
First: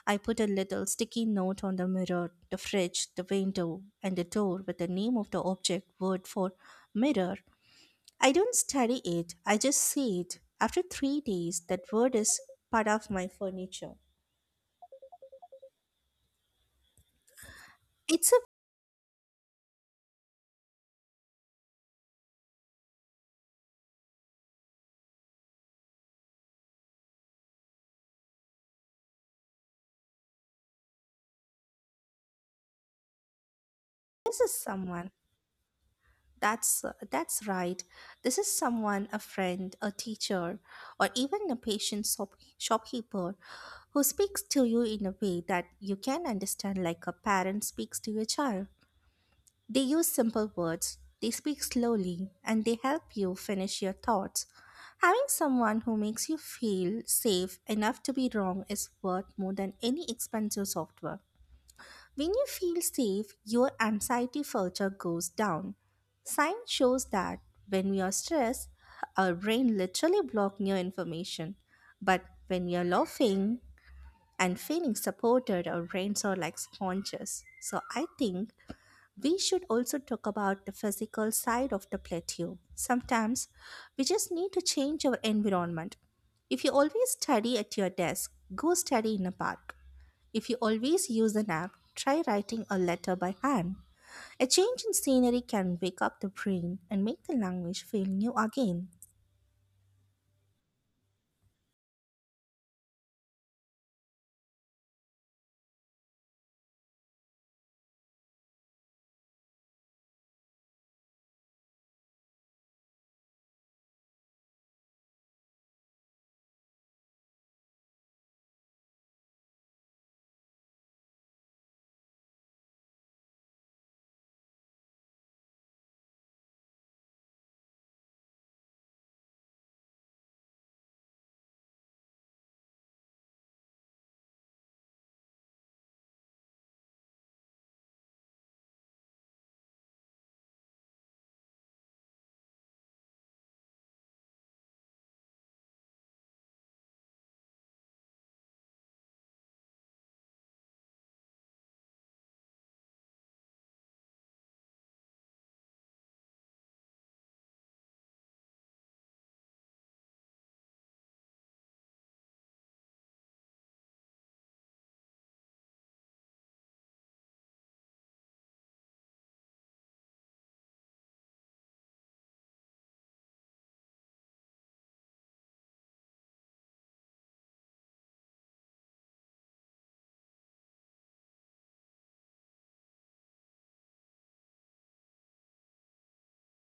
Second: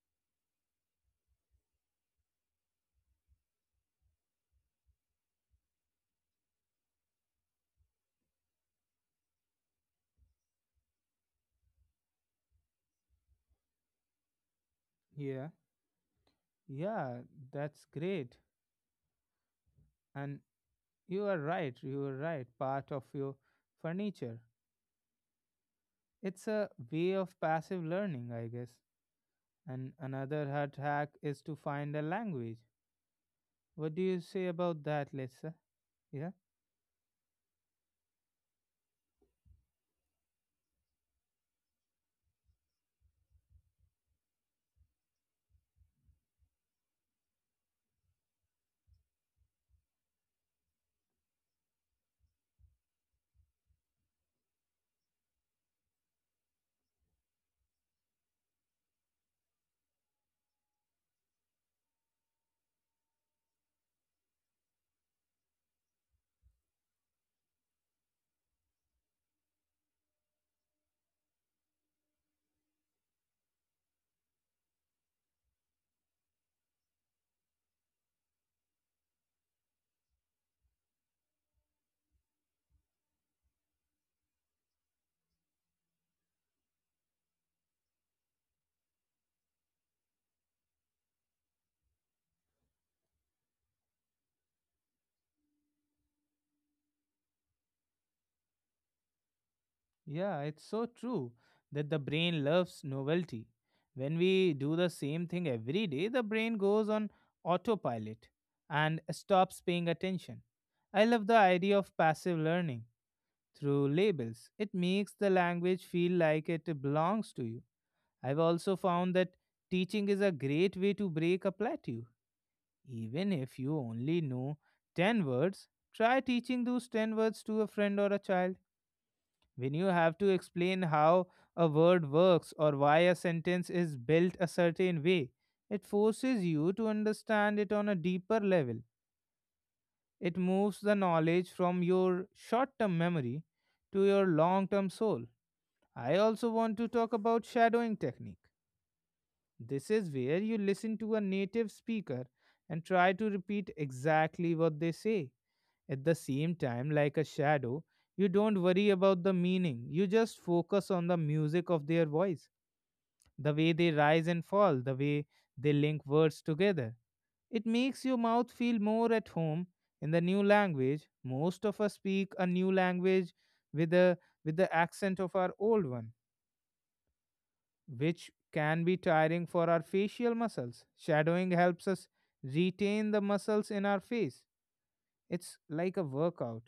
S2: I put a little sticky note on the mirror, the fridge, the window, and the door with the name of the object, word for mirror. I don't study it, I just see it. After 3 days, that word is part of my furniture.
S1: Yeah. Yeah, that's
S2: It's a
S1: great. And you are right. Part of your furniture. It's a way of passive learning, I guess. And another hard hack is to find a language. What do you
S2: This
S1: say
S2: is
S1: about
S2: someone.
S1: that, Lisa? Yeah,
S2: That's that's right. This is someone, a friend, a teacher, or even a patient shopkeeper who speaks to you in a way that you can understand like a parent speaks to your child. They use simple words, they speak slowly, and they help you finish your thoughts. Having someone who makes you feel safe enough to be wrong is worth more than any expensive software. When you feel safe, your anxiety further goes down. Science shows that when we are stressed, our brain literally blocks new information. But when we are laughing and feeling supported, our brains are like sponges. So I think we should also talk about the physical side of the plateau. Sometimes we just need to change our environment. If you always study at your desk, go study in a park. If you always use an app, try writing a letter by hand. A change in scenery can wake up the brain and make the language feel new again.
S1: yeah, it's so true that the brain loves novelty. When we do the same thing every day, the brain goes on autopilot and stops paying attention. I love the idea of passive learning through labels. It makes the language feel like it belongs to you. I've also found that teaching is a great way to break a plateau. Even if you only know 10 words, try teaching those 10 words to a friend or a child. When you have to explain how a word works or why a sentence is built a certain way, it forces you to understand it on a deeper level. It moves the knowledge from your short term memory to your long term soul. I also want to talk about shadowing technique. This is where you listen to a native speaker and try to repeat exactly what they say. At the same time, like a shadow, you don't worry about the meaning, you just focus on the music of their voice, the way they rise and fall, the way they link words together. It makes your mouth feel more at home in the new language. Most of us speak a new language with, with the accent of our old one, which can be tiring for our facial muscles. Shadowing helps us retain the muscles in our face. It's like a workout.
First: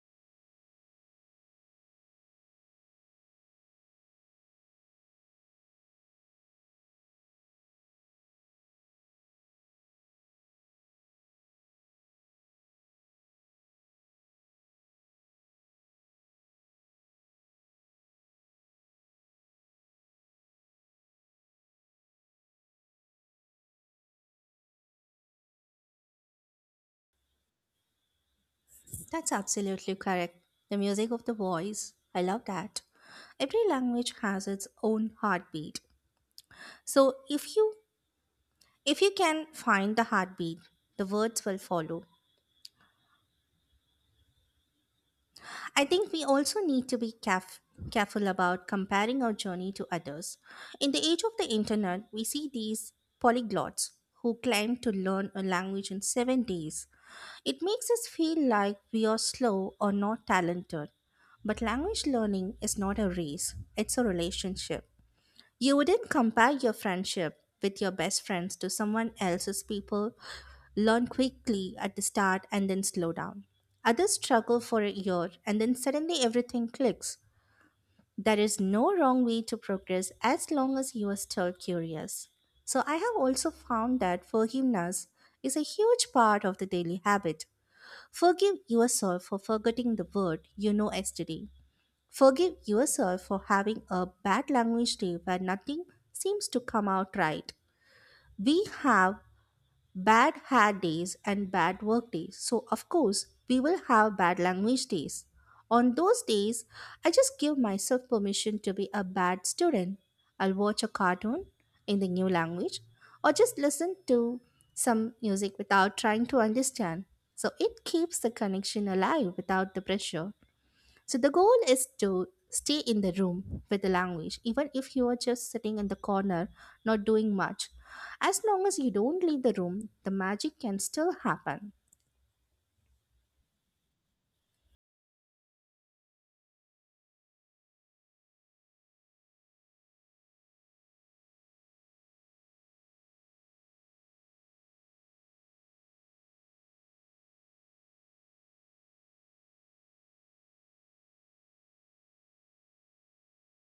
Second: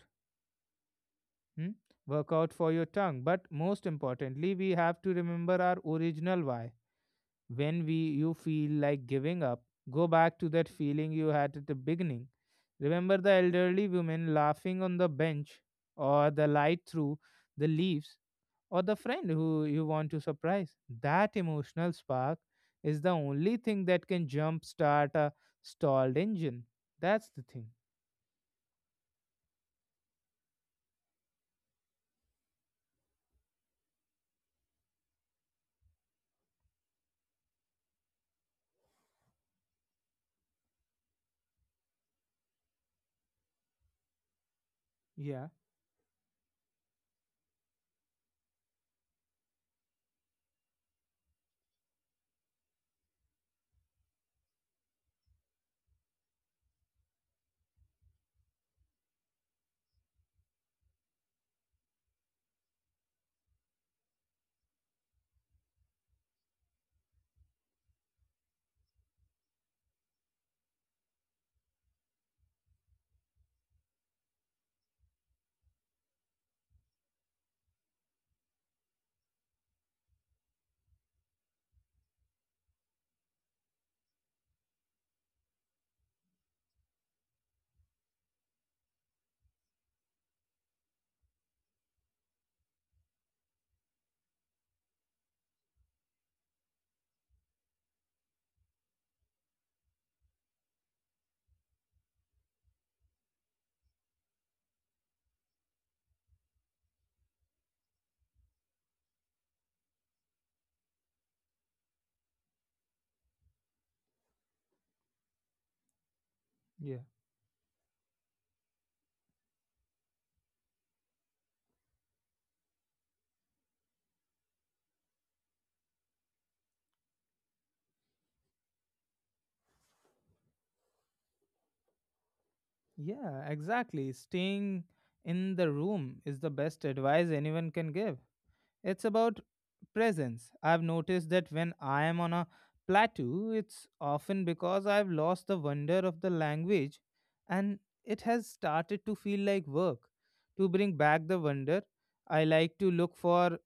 S1: Hmm? Workout for your tongue. But most importantly, we have to remember our original why. When we you feel like giving up, go back to that feeling you had at the beginning. Remember the elderly women laughing on the bench or the light through the leaves or the friend who you want to surprise. That emotional spark is the only thing that can jumpstart a stalled engine. That's the thing.
S2: That's absolutely correct. The music of the voice, I love that. Every language has its own heartbeat. So if you can find the heartbeat, the words will follow.
S1: Yeah,
S2: I think we also need to be careful about comparing our journey to others. In the age of the internet, we see these polyglots who claim to learn a language in 7 days. It makes us feel like we are slow or not talented. But language learning is not a race, it's a relationship. You wouldn't compare your friendship with your best friends to someone else's people learn quickly at the start and then slow down. Others struggle for a year and then suddenly everything clicks. There is no wrong way to progress as long as you are still curious. So, I have also found that forgiveness is a huge part of the daily habit. Forgive yourself for forgetting the word you know yesterday. Forgive yourself for having a bad language day where nothing seems to come out right. We have bad hair days and bad work days. So, of course, we will have bad language days. On those days, I just give myself permission to be a bad student. I'll watch a cartoon in the new language or just listen to some music without trying to
S1: yeah,
S2: understand. So, it keeps the connection alive without the pressure. So the goal is to stay in the room with the language, even if you are just sitting in the corner, not doing much. As long as you don't leave the room, the magic can still happen.
S1: Yeah, exactly. Staying in the room is the best advice anyone can give. It's about presence. I've noticed that when I am on a plateau, it's often because I've lost the wonder of the language and it has started to feel like work. To bring back the wonder, I like to look for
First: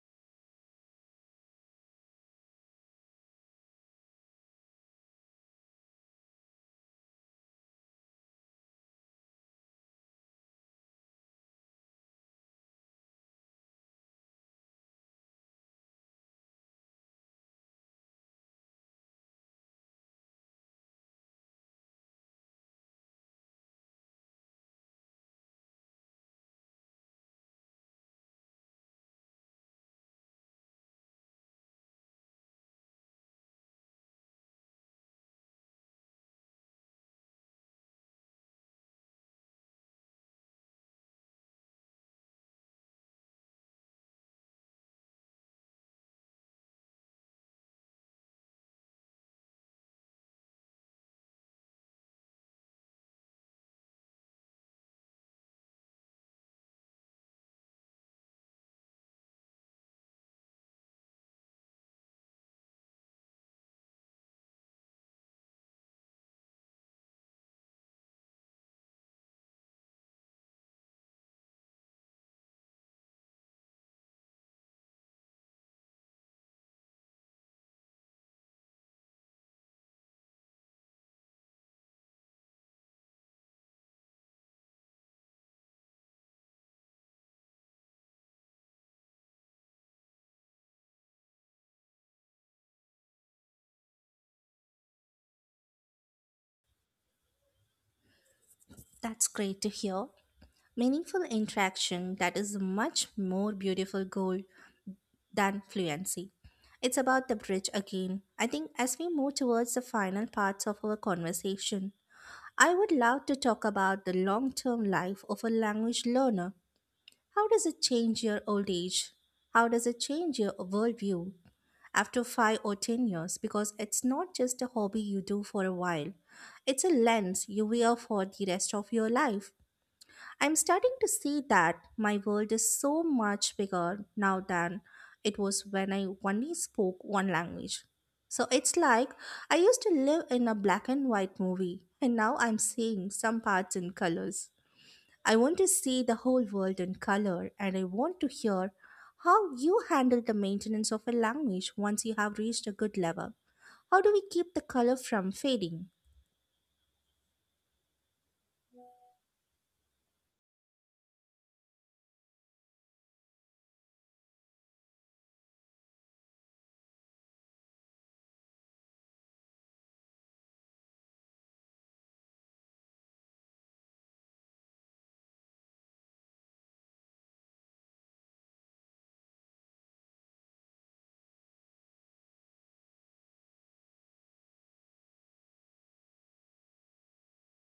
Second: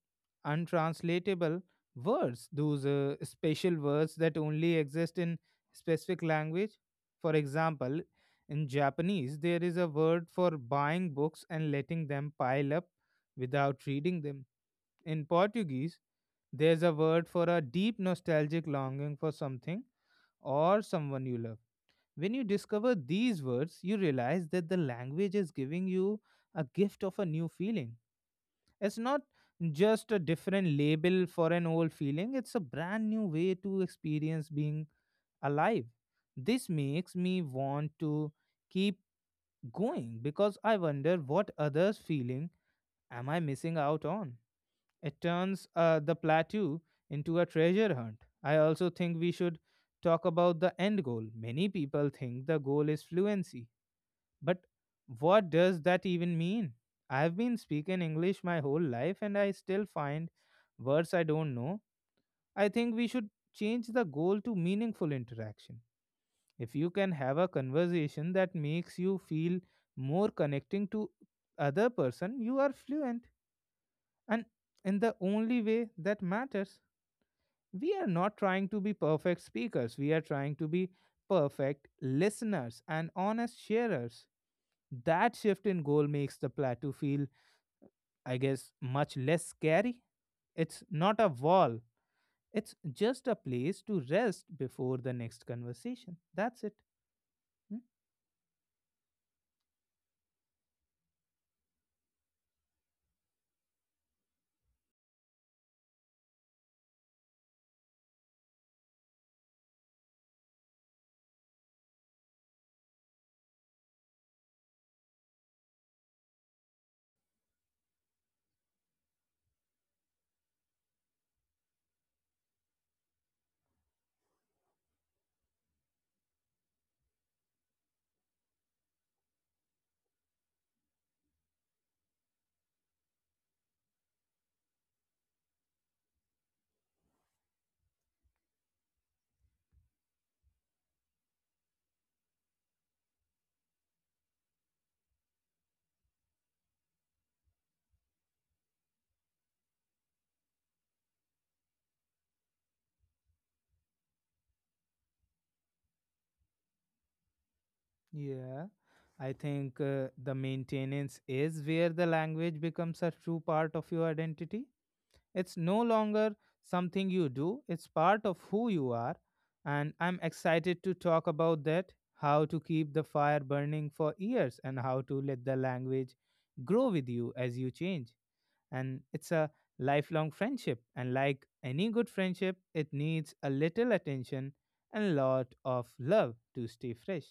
S1: untranslatable words, those special words that only exist in specific language. For example, in Japanese, there is a word for buying books and letting them pile up without reading them. In Portuguese, there's a word for a deep nostalgic longing for something or someone you love. When you discover these words, you realize that the language is giving you a gift of a new feeling. It's not just a different label for an old feeling, it's a brand new way to experience being alive. This makes me want to keep going because I wonder what others' feeling am I missing out on? It turns the plateau into a treasure hunt. I also think we should talk about the end goal. Many people think the goal is fluency, but what does that even mean? I've been speaking English my whole life and I still find words I don't know. I think we should change the goal to meaningful interaction. If you can have a conversation that makes you feel more connecting to other person, you are fluent and in the only way that matters. We are not trying to be perfect speakers, we are trying to be perfect listeners and honest sharers. That shift in goal makes the plateau feel, I guess, much less scary. It's not a wall, it's just a place to rest before the next conversation. That's it. Hmm?
S2: That's great to hear. Meaningful interaction that is a much more beautiful goal than fluency. It's about the bridge again. I think as we move towards the final parts of our conversation, I would love to talk about the long term life of a language learner. How does it change your old age? How does it change your worldview after 5 or 10 years? Because it's not just a hobby you do for a while, it's a lens you wear for the rest of your life. I'm starting to see that my world is so much bigger now than it was when I only spoke one language. So it's like I used to live in a black and white movie, and now I'm seeing some parts in colors. I want to see the whole world in color and I want to hear how you handle the maintenance of a language once you have reached a good level. How do we keep the color from fading?
S1: Yeah, I think the maintenance is where the language becomes a true part of your identity. It's no longer something you do, it's part of who you are. And I'm excited to talk about that, how to keep the fire burning for years and how to let the language grow with you as you change. And it's a lifelong friendship. And like any good friendship, it needs a little attention and a lot of love to stay fresh.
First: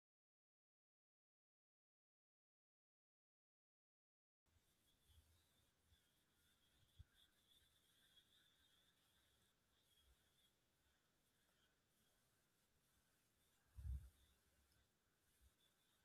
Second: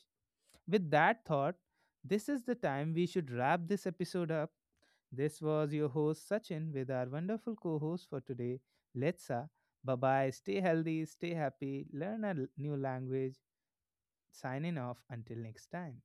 S1: With that thought, this is the time we should wrap this episode up. This was your host Sachin with our wonderful co host for today, Letsa. Bye bye. Stay healthy, stay happy, learn a new language. Signing off until next time.